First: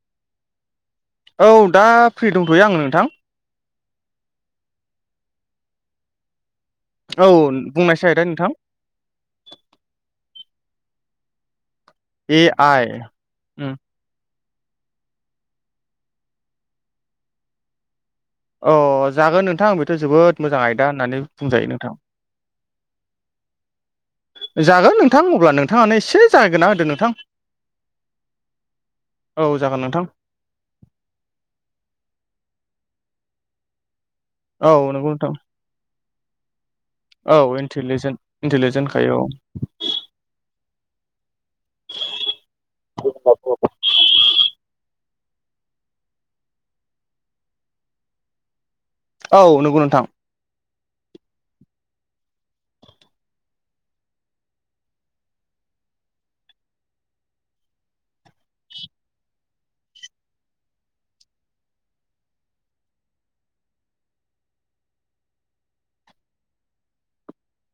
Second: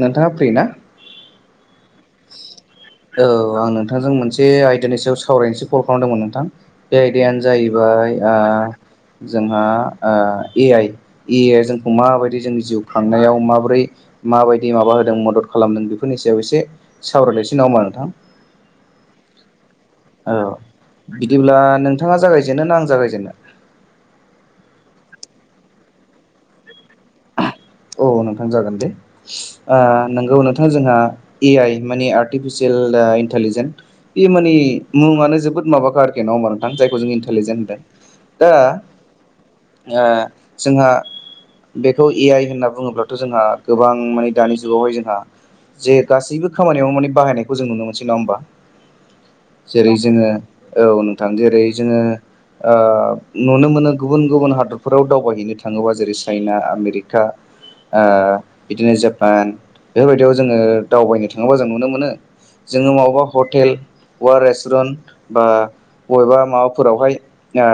नोंथाङा फ्रि ना [inaudible] औ दा फ्रि दंथ'यो आं नोंथां औ आं नोंथांजों मोनसे आयदानि सायाव सावरायनोसो कल खालामदोंमोन नोंथां। बे औ आयदायानो बुंनायसै जाहैबाय आयदा नोंथां जोंहा ए आइ ए आ आ जों माबायदि ए जोंनि जिउ आइ खांनायाव माबोरै माबायदि माबा होदों मदद खालामदों बेफोरनि सायाव एसे सावरायनोसै नङा होम्बा नोंथां? अ जागोन नोंथां बेथ' औ जोबोद मोजां आयदा होननानै बिदिब्ला बुंजायो नोंथां। नोंथाङा जागायजेनो ना आं जागायजेननो जागोन नोंथां अब्ला नोंथाङानो एसे जागायगोरना होदो नोंथां। औ नोंथां जागोन दे औ जागोन नोंथां नोंगौ नोंथां जोंहा ए आइ माने आर्टिफिसियेल इन्टेलिजेन्ट बे मानि औ नंगौ नोंथां मुङानो जोबोद माबाखा आरोखि नङा होम्बा? जायखौ जों औ इटलिजेन्ट इन्टेलिजेन्ट होनदों। दा इन्टेलिजेन्टखायो ओ जोंहा बेखौ ए आइ होन बुङोब्लाथ' औ जोंहा गोबां माने दानि जुगावहाय जोंहा जे गासैबो खामानियाव माने बाहायनायखौ जों नुनो मोनसै नङा होमबा औ नंगौ जेरै नोंथां जोंङो औ नोंथां जेरै जोङो ओ नुनो मोनो गुबुन गुबुन हादरफोराव दावबायहैनो थाङोबा जेरै चाइना आमेरिका ओ बिदिनो जापान बेफोरबायदियाव जोंङो दावबायनो थाङोबा जों नुनो मोनो। जोंङो बबेबा हटेल बबेबा रेस्टुरेन्ट बा बबेबा माबाफोरावहाय ओ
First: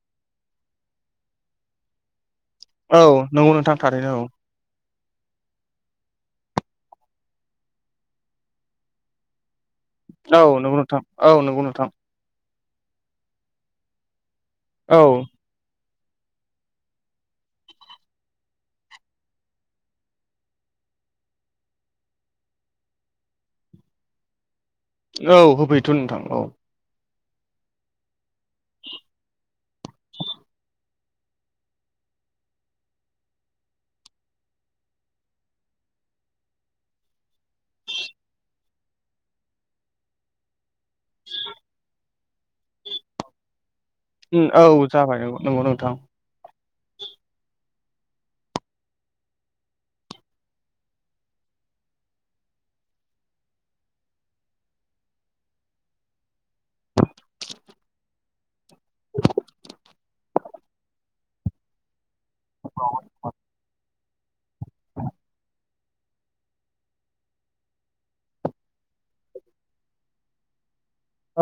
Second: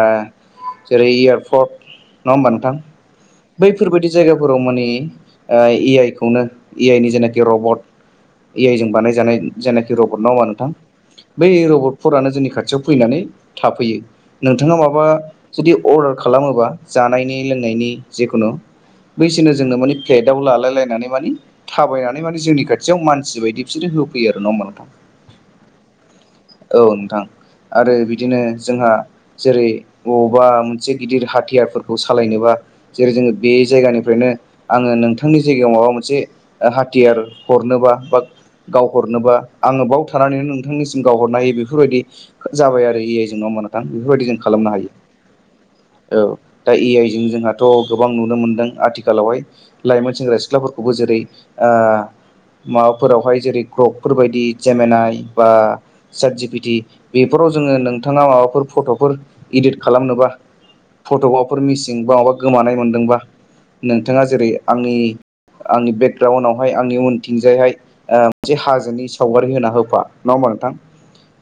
जेरै एयारपर्ट नङा होमबा नोंथां औ नंगौ नोंथां बैफोरबायदि थारैनो औ जायगा फोराव माने ए आइ खौनो ए आइ नि जेनाखि रबट ए आइ जों बानायजानाय जायनाखि रबट नङा औ होमबा नोंथां नंगौ औ बै नंगौ नोंथां रबट फोरानो जोंनि खाथियाव फैनानै थाफैयो नोंथाङा औ माबा जुदि अर्डार खालामोबा जानायनि लोंनायनि जिखुनु बैसोरनो जोंङो मानि फेटआव लालाय लायनानै माने थाबायनानै माने जोंनि खाथियाव मानसि बायदि बिसोरो होफैयो नङा होमबा नोंथां। औ होफैयोथ' नोंथां औ औ नोंथां आरो बिदिनो जोंहा जेरै बबावबा मोनसे गिदिर हाथियारफोरखौ सालायनोबा जेरै जोंङो बे जायगानि फ्रायनो आङो नोंथांनि जायगायाव माबा मोनसे हाथियार हरनोबा बा गावहरनोबा आङो बाव थानानैनो नों थांनि सिम गावहरनो हायो बेफोरबायदि जाबाय आरो ए आइ जों नङा होमबा नोंथां। बेफोरबायदि जों औ खालामनो हायो। जाबाय नंगौ नंगौ नोंथां औ दा ए आइ जों जोंहाथ' गोबां नुनो मोनदों आथि खालावहाय लाइमोन सेंग्रा सिख्लाफोरखौबो जेरै ओ माबाफोरावहाय जेरै ग्रकफोरबायदि जेमिनाय बा सातजिपिटि बेफोराव जोंङो नोंथाङा माबाफोर फट'फोर इदिट खालामनोबा फट'फोर मिसिं बा माबा गोमानाय मोनदोंबा नोंथाङा जेरै आंनि आंनि बेकग्राउडआवहाय आंनि उनथिंजायहाय ओ मोनसे हाजोनि सावगारि होना होबा नङा होमबा नोंथां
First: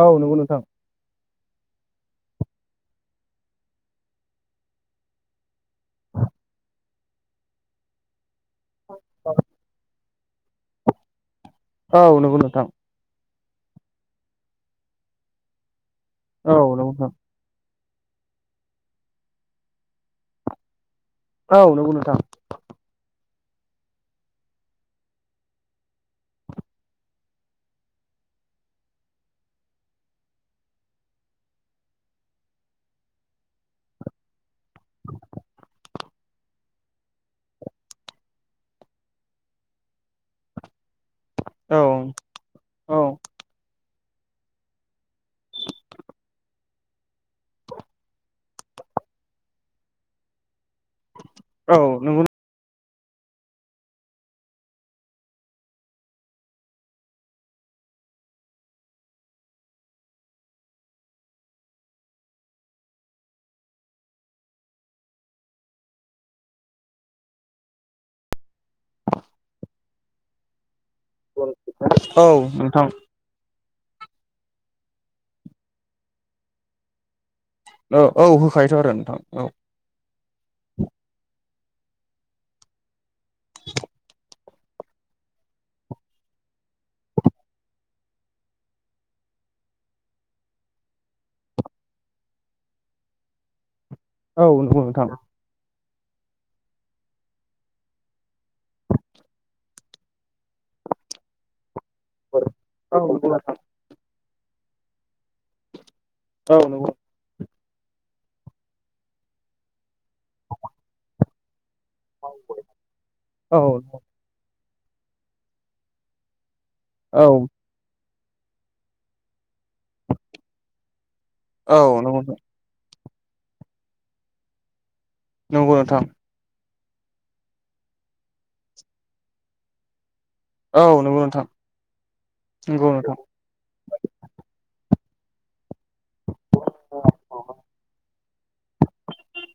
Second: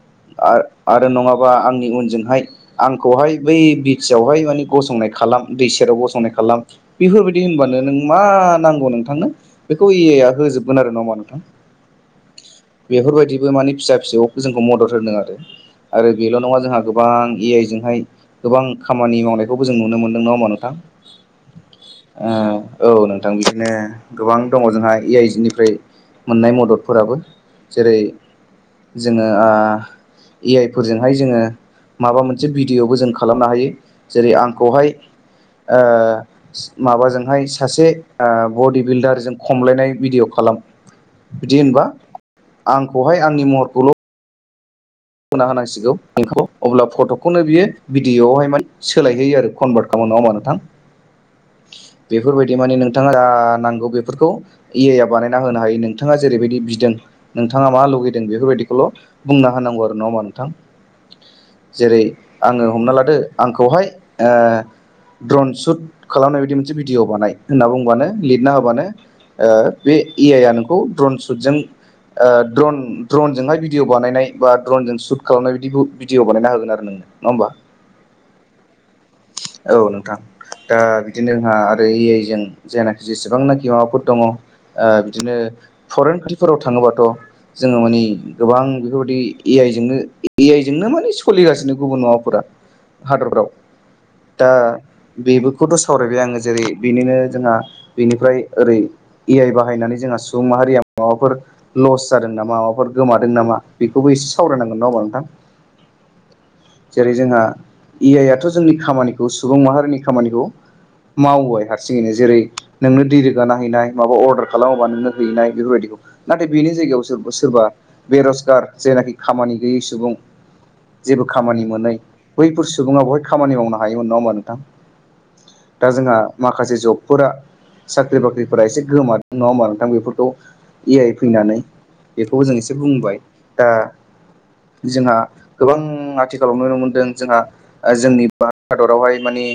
औ नंगौ नोंथां आरो नङाबा आंनि उनजोंहाय आंखौहाय बै बिस आवहाय माने गसंनाय खालाम दै सेराव गसंनाय खालाम। बेफोरबायदि होनबानो नों मा नांगौ नोंथांनो बेखौ ए आइ आ होजोबगोन आरो नङा होमबा नोंथां। औ नंगौ नोंथां बेफोरबायदिबो माने फिसा फिसौ जोंखौ मदद होदों आरो आरो बेल' औ नङा जोंहा नंगौ नोंथां गोबां ए आइ जोंहाय गोबां खामानि मावनायखौबो जों नुनो मोन्दों नङा होमबा नोंथां। औ नंगौ नोंथां ओ औ नोंथां बिदिनो गोबां दङ जोंहा ए आइ निफ्राय मोननाय मददफोराबो। जेरै जोंङो ओ ए आइ फोरजोंहाय जोंङो माबा मोनसे भिडिय'बो जों खालामनो हायो। जेरै आंखौहाय ओ माबाजोंहाय सासे बडि बिल्दारजों खमलायनाय भिडिय' खालाम बिदि औ होनबा औ आंखौहाय आंनि महरखौल' होना होनांसिगौ आंखौ अब्ला फट'खौनो बियो भिडिअ'आवहाय माने सोलायहोयो आरो कनभार्ट खालाम नङा होमबा नोंथां। औ नंगौ बेफोरबाय दि माने नोंथाङा जा नांगौ बेफोरखौ ए आइ आ बानायना होनो हायो नोंथाङा जेरैबायदि बिदों नोंथाङा मा लुगैदों बेफोरबायदिखौल' बुंना होनांगौ आरो नङा होमबा नोंथां। जेरै आङो हमना लादो आंखौहाय ओ ड्रन सुट खालामनाय बायदि मोनसे भिडिअ' बानाय होनना बुंबानो लिरना होबानो ओ बे ए आइ आ नोंखौ द्रन सुटजों औ ओ ड्रन नोंथां ड्रनजोंहाय भिडिअ' बानायनाय बा ड्रनजों सुट खालामनाय बिदि भिडिअ' बानायना होगोन आरो नोंनो नङा होमबा? औ औ होखायोथ' आरो नोंथां औ। औ नोंथां दा बिदिनो जोंहा आरो ए आइ जों जायनाखि जेसेबांनाखि माबाफोर दङ। ओ बिदिनो फरेन खान्ट्रिफोराव थाङोबाथ' जोङो माने गोबां बेफोरबायदि ए आइजोंनो ए आइजोंनो माने सोलिगासिनो गुबुन माबाफोरा हादरफ्राव। औ दा नंगौ नोंथां बेफोरखौथ' सावरायबाय आङो जेरै बेनिनो जोंहा बेनिफ्राय ओरै ए आइ बाहायनानै जोंहा सुबुं माहारिया माबाफोर लस जादों नामा माबाफोर औ नंगौ गोमादों नोंथां नामा बेखौबो एसे सावरायनांगोन ना होमबा नोंथां? औ नंगौ जेरै जोंहा ए आइ आथ' जोंनि खामानिखौ सुबुं माहारिनि खामानिखौ मावबाय आ सिनो जेरै नोंनो दै रोगाना औ हैनाय माबा अर्डार खालामोबा नोंनो हैनाय बेफोरबायदिखौ नाथाय बेनि औ जायगायाव सोरबा बेरजगार जेनाखि खामानि गैयै सुबुं जेबो खामानि औ मोनै नंगौ बैफोर सुबुङा बहाय खामानि मावनो हायोमोन नङा होमबा नोंथां नंगौ दा नोंथां जोंहा माखासे जबफोरा साख्रि बाख्रिफोरा एसे गोमादों नङा होमबा नोंथां बेफोरखौ औ ए आइ नंगौ नोंथां फैनानै बेखौ जों एसे नंगौ नोंथां बुंबाय दा जोंहा गोबां आथिखालाव नुनो मोनदों जोंहा ओ जोंनि हादरावहाय माने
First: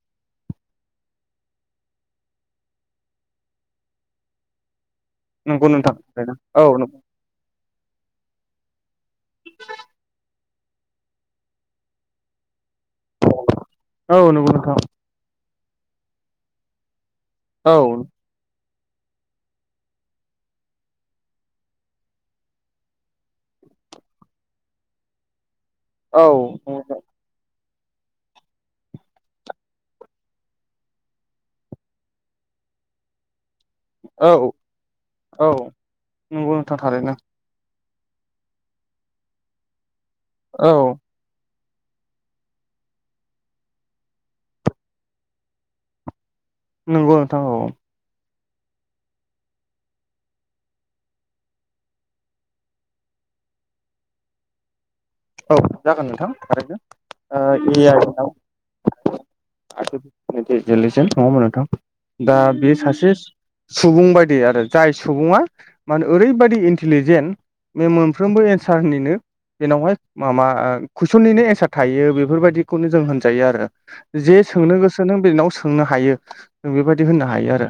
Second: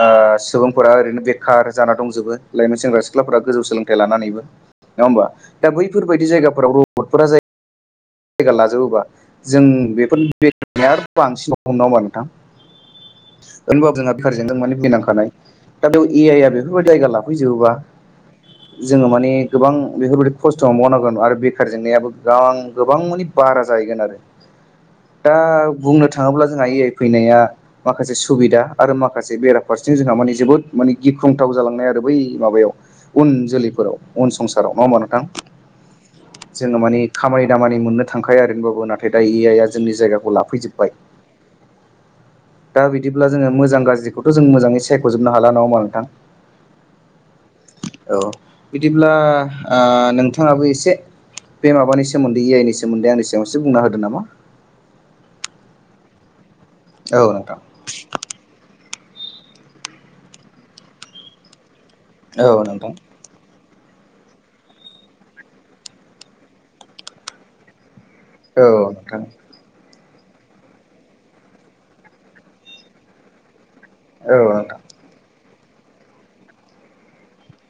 ओ सुबुंफोरा ओरैनो बेखार जाना दंजोबो लाइमोन सेंग्रा सिख्लाफोरा गोजौ सोलोंथाइ लानानैबो। नङा हबा नंगौ दा नोंथां बैफोरबायदि औ जायगाफोराव रबदफोरा जाय गा लाजोबोबा जों बेफोर [unintelligible] आरो बांसिनाव [unintelligible] होमबा नोंथां होनबाबो जोंहा नंगौ बेखारजों नोंथां माने बिनांखानाय दा बेयाव ए आइआ बेफोरबायदि जायगा ला [unintelligible] फैजोबोबा औ जोङो माने गोबां बेफोरबायाददि खस्थ'आव मावनांगोन आरो बेखार जेंनायाबो गोबां गोबां माने बारा जाहैगोन आरो दा बुंनो थाङोब्ला जोंहा ए आइ फैनाया माखासे सुबिदा आरो माखासे बेराफारसेंथिं जोंहा माने जोबोद माने गिख्रंथाव जालांनाय आरो बै माबायाव। उन जोलै उन औ संसाराव नङा होमबा नोंथां? औ नंगौ नोंथां जोङो मानि थारैनो खामानि दामानि मोननो थांखाया नोबाबो नाथाय दा ए आइ आ जोंनि जायगाखौ औ लाफैजोब्बाय। दा बिदिब्ला जोङो मोजां गाज्रिखौथ' जों मोजाङै सायख'जनो हाला नङा होमबा नोंथां? नंगौ नोंथां औ औ बिदिब्ला नोंथाङाबो आ एसे बे माबानि सोमोन्दै ए आइ नि सोमोन्दै आंनि सिगाङाव एसे बुंना होदों नामा? औ जागोन नोंथां आरो औ नोंथां ए आइ [unintelligible] दा औ बे नोंथां सासे सुबुं बायदि आरो जाय सुबुङा मान ओरैबायदि इन्टेलिजेन्ट बे मोनफ्रोमबो औ एन्सारनिनो नोंथां जेनावहाय माबा कुइसननिनो एन्सार थायो बेफोरबायाददिखौनो जों होनजायो आरो औ जे सोंनो नोंथां गोसो नों बेनाव सोंनो हायो नों बेबायदि होननो हायो आरो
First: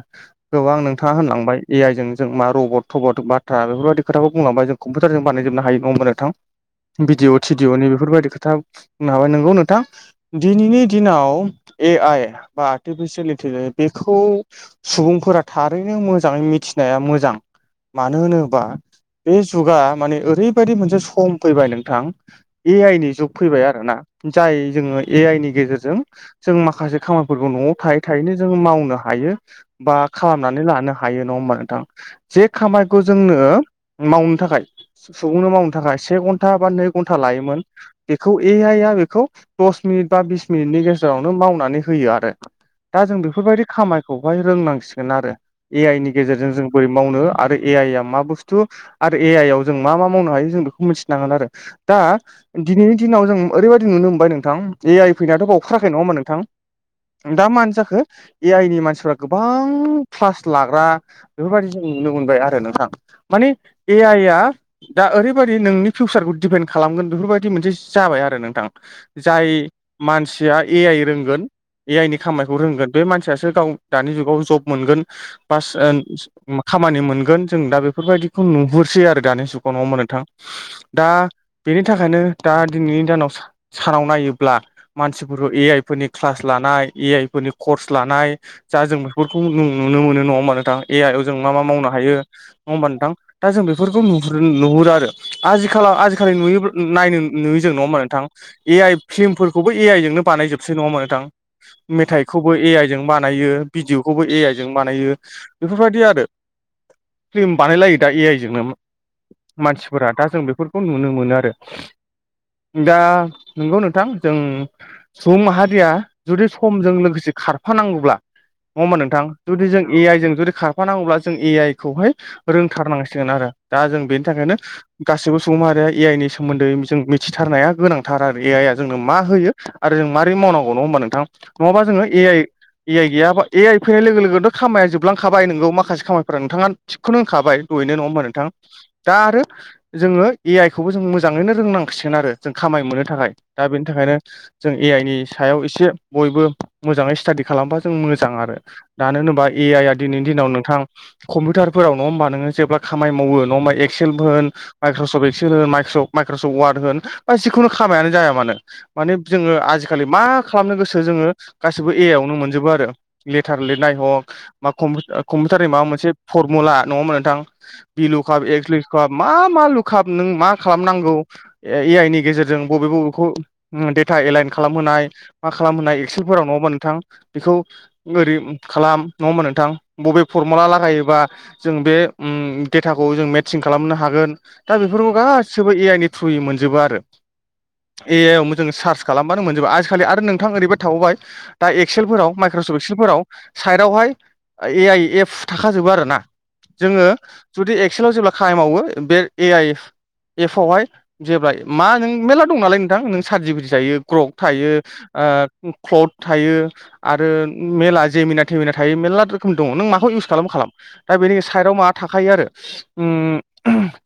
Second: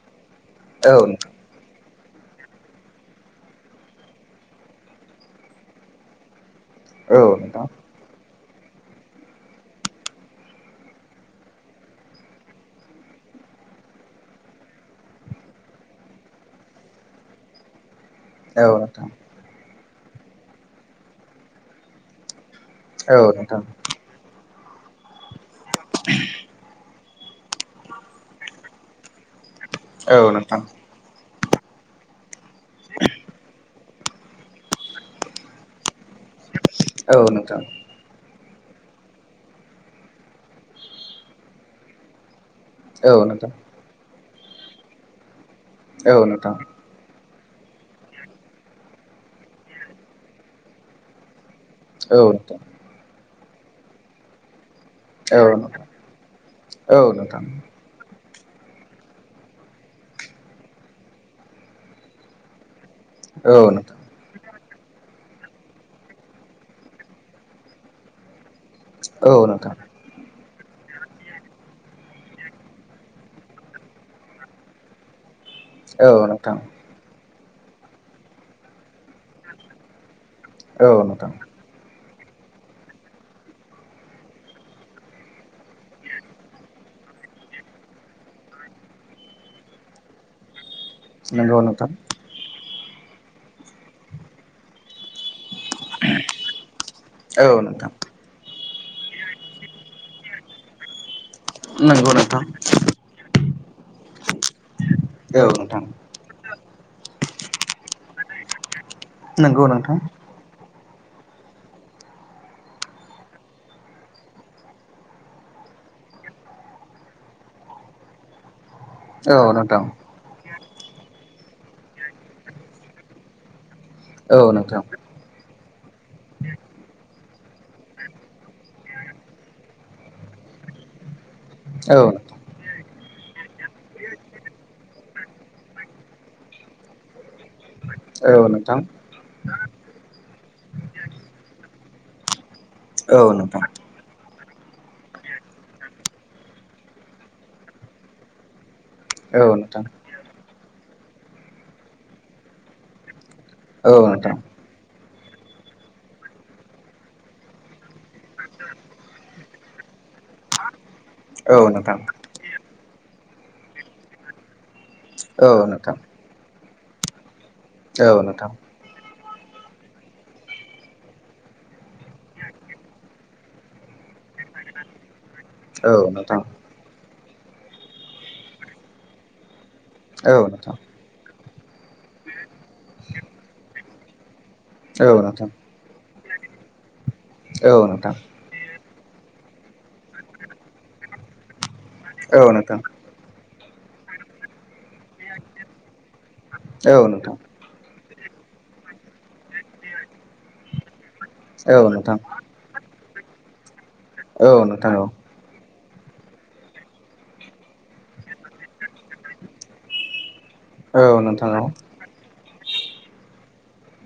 गोबां औ नोंथाङा नोंथां होनलांबाय ए आइजों जों मा रबट थबट बाथ्रा बेफोरदि खोथाखौ बुंलांबाय जों कम्पिउटारजों बानायजोबनो हायो नङा नोंथां? औ भिदिअ नोंथां थिडिअनि बेफोरबायदि खोथा बुंनो हाबाय नोंगौ नोंथां। दिनैनि दिनाव ए आइ बा आर्टिफिसियेल इन्टिलिजेन्स बेखौ सुबुंफोरा थारैनो मोजाङै मिथिनाया मोजां मानो होनो औ नोंथां बे जुगा माने ओरैबायदि मोनसे सम फैबाय नोंथां। ए आइ नि औ जुग नोंथां फैबाय आरो ना जाय जोङो ए आइ नि गेजेरजों जों माखासे खामानिफोरखौ न'आव थायै थायैनो जोङो मावनो हायो बा औ नोंथां खालामनानै लानो हायो नङा होमबा नोंथां जे खामायखौ जोंनो मावनो थाखाय सुबुंनो मावनो थाखाय से घन्टा बा नै औ घन्टा नोंथां लायोमोन बेखौ ए आइया बेखौ दस मिनिट बा बिस मिनिटनि गेजेरावनो मावनानै होयो आरो। दा औ जों नोंथां बेफोरबायदि खामायखौहाय रोंनांसिगोन आरो ए आइ नि औ नोंथां औ गेजेरजों नोंथां जों बोरै मावनो आरो ए आइ आ मा बुस्थु आरो ए आइ आव जों मा मा मावनो हायो जों बेखौ मोनथि नांगोन आरो दा औ दिनैनि दिनाव जों ओरैबायादि नुनो मोनबाय नोंथां ए आइ फैनायाथ' नोंथां बावथाराखै नङामोन नोंथां औ नोंथां दा मानो जाखो। ए आइ नि मानसिफ्रा गोबां क्लास लाग्रा बेफोरबायदि जों नुनो मोनबाय आरो नोंथां। माने औ नोंथां ए आइआ दा ओरैबायदि नोंनि फिउसारखौ दिपेन्ड खालामगोन बेफोरबायदि मोनसे जाबाय आरो नोंथां औ जाय नोंथां मानसिया ए आइ रोंगोन ए आइनि खामानिखौ रोंगोन बे मानसियासो गाव दानि जुगाव जब मोनगोन बास [unintelligible] खामानि मोनगोन जों दा बेफोरबायदिखौ नुहुरसै आरो दानि जुगाव नङा ओमबा नोंथां औ दा नोंथां बेनि थाखायनो दा दिनैनि दानाव सानाव नायोब्ला मानसिफोरखौ ए आइ फोरनि क्लास लानाय ए आइ फोरनि कर्स लानाय जा जों बेफोरखौ नुनो मोनो नङा ओमबा नोंथां। ए आइ आव जों मा मा मावनो हायो नङा ओमबा नोंथां दा जों बेफोरखौ नु नुहुरो आरो आजि आथिखालाव आजिखालि नुयो नायनो नुयो जों नङा ओमबा नोंथां। ए आइ फिल्मफोरखौबो ए आइ जोंनो बानाय जोबसै नङा ओमबा नोंथां? नंगौ नोंथां औ नोंथां नंगौ नोंथां मेथाइखौबो ए आइ जों बानायो भिडिअखौबो ए आइ जों बानायो। औ नोंथां बेफोरबायदि आरो। फिल्म बानायलायो दा ए आइ जोंनो नंगौ नोंथां मानसिफोरा दा जों बे बेफोरखौ नुनो मोनो आरो दा नोंगौ नोंथां जों सुबुं माहारिया जुदि समजों लोगोसे खारफानांगौब्ला नङा ओमबा नोंथां औ जुदि जों नोंथां ए आइ जों जुदि खा खारफानांगौब्ला जों ए आइ खौहाय रोंथारनांसिगोन आरो दा जों बेनि औ थाखायनो नोंथां गा सुबुं माहारिया ए आइ नि सोमोन्दै जों मिथिथारनाया गोनांथार आरो ए आइ आ जोंनो मा होयो आरो जों मारै मावनांगौ नङा ओमबा नोंथा नङाबा औ जोङो ए आइ ए आइ गैयाबा ए आइ फैनाय लोगो लोगोनथ' खामाया जोबलांखाबाय नोंगौ माखासे खामानिफोरा नोंथाङा थिगखौनो होनखाबाय। यैनो नङा होनबा नोंथां दा आरो जोङो ए आइ खौबो जों मोजाङैनो रोंनांसिगोन आरो। जों खामाय मोननो थाखाय औ दा नोंथां बेनि थाखायनो जों ए आइ नि सायाव एसे बयबो मोजाङै स्टाादि खालामबा जों मोजां आरो। मानो होनोबा औ ए नोंथां आइ आ दिनैनि दिनाव नोंथां कम्पिउटारफोराव नङा ओमबा नोङो जोबोद खामानि मावो नङाबा औ एक्सेल नोंथां होन माइक्रसफ्ट सोरो माइक्र' माइक्र'सफ्ट वार्ड होना जिखुनु खामानियानो जाय मानो माने जोङो आजिखालि मा खालामनो गोसो जोङो औ नोंथां औ नोंथां औ गासिबो नोंथां ए आइ आवनो मोनजोबो आरो लेटार लिरनाय हग बा कम औ कम्पिउटारनि माबा मोनसे नोंथां फरमुला नङामोन नोंथां बि औ नोंथां लुकाप एग लुकाप मा मा लुकाप नों मा खालामनांगौ ए आइ नि गेजेरजों बबे बबेखौ डेटा एलाइन खालामहोनाय मा खालामनाय औ नोंथां एक्सेलफोराव नङा ओनबा नोंथां बेखौ ओरै खालाम नङा ओमबा नोंथां? बबे फरमुला औ लागायोबा जों बे उम डेटाखौ जों मेटसिं खालामनो हागोन दा बेफोरखौ नोंथां गाैबो ए आइ नि थ्रुयै मोनजोबो आरो ए आइ आवनो जों सार्च खालामबानो मोनजोबा आजिखालि आरो नोंथां ओरैबायदि थाबावबाय दा एक्सेलफोराव औ माइक्रसफ्ट नोंथां एक्सेलफोराव साइडआवहाय ए आइ एप्स थाखाजोबो आरो ना। औ जोङो नोंथां जुदि एक्सेलाव जेब्ला खामानि मावो बे ए आइ एफ आवहाय जेब्ला औ मा नों नोंथां मेरला दं नालाय नोंथां नों सात जिपिति थायो ग्रग औ थायो नोंथां औ ओ क्लथ थायो आरो मेरला जेमिना थेमिना थायो मेरला रोखोम दङ नों माखौ इउस खालाम खालाम दा औ बेनि नोंथां साइडआव औ मा थाखायो आरो उम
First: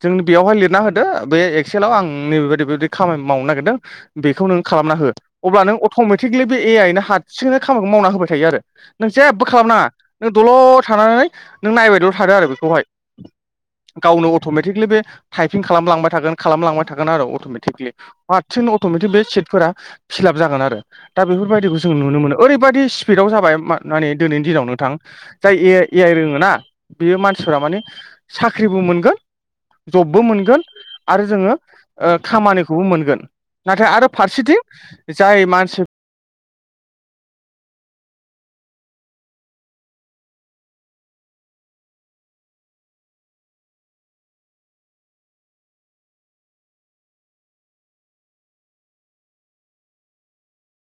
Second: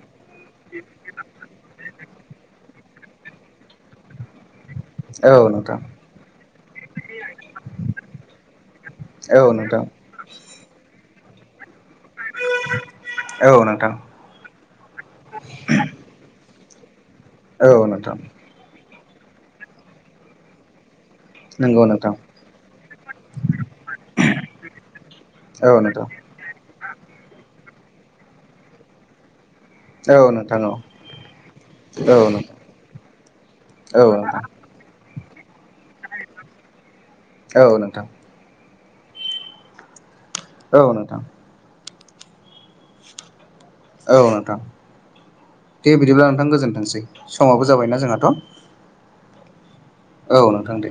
जों बेयावहाय लिरना होदो बे एक्सेलाव आं नै बे बायदि बेबायदि खामानि मावनो नागिरदों बेखौ नों खालामना हो औ अब्ला नों नोंथां अट'मेटिकेलि बे ए आइनो हारसिंनो खामानिखौ मावना होबाय थायो आरो। नों जेबो औ नोंथां खालामनाङा नों दल' थानानै नों नायबायदल' थादो आरो बेखौहाय औ नोंथां गावनो अट'मेटिकेलि बे टाइपिं खालामलांबाय थागोन खालामलांबाय थागोन आरो औ अट'मेटिकलि नोंथां हारसिंनो अट'मेटिक बे सिटफोरा फिलाप जागोन आरो दा बेफोरबायदिखौ नंगौ जों नोंथां नुनो मोनो। ओरैबायादि स्पिडआव जाबाय मा माने दिनैनि दिनाव नोंथां जाय ए औ आइ ए नोंथां आइ रोङोना बेयो मानसिफोरा माने साख्रिबो मोनगोन जबबो औ नोंथां मोनगोन औ आरो जोङो ओ औ नोंथां खामानिखौबो मोनगोन नाथाय औ आरो नोंथां फारसेथिं जाय मानसि औ नोंथां औ नोंथां औ नोंथां दे बिदिब्ला नोंथां गोजोन्थोंसै समाबो जाबायना जोंहाथ' औ नोंथां दे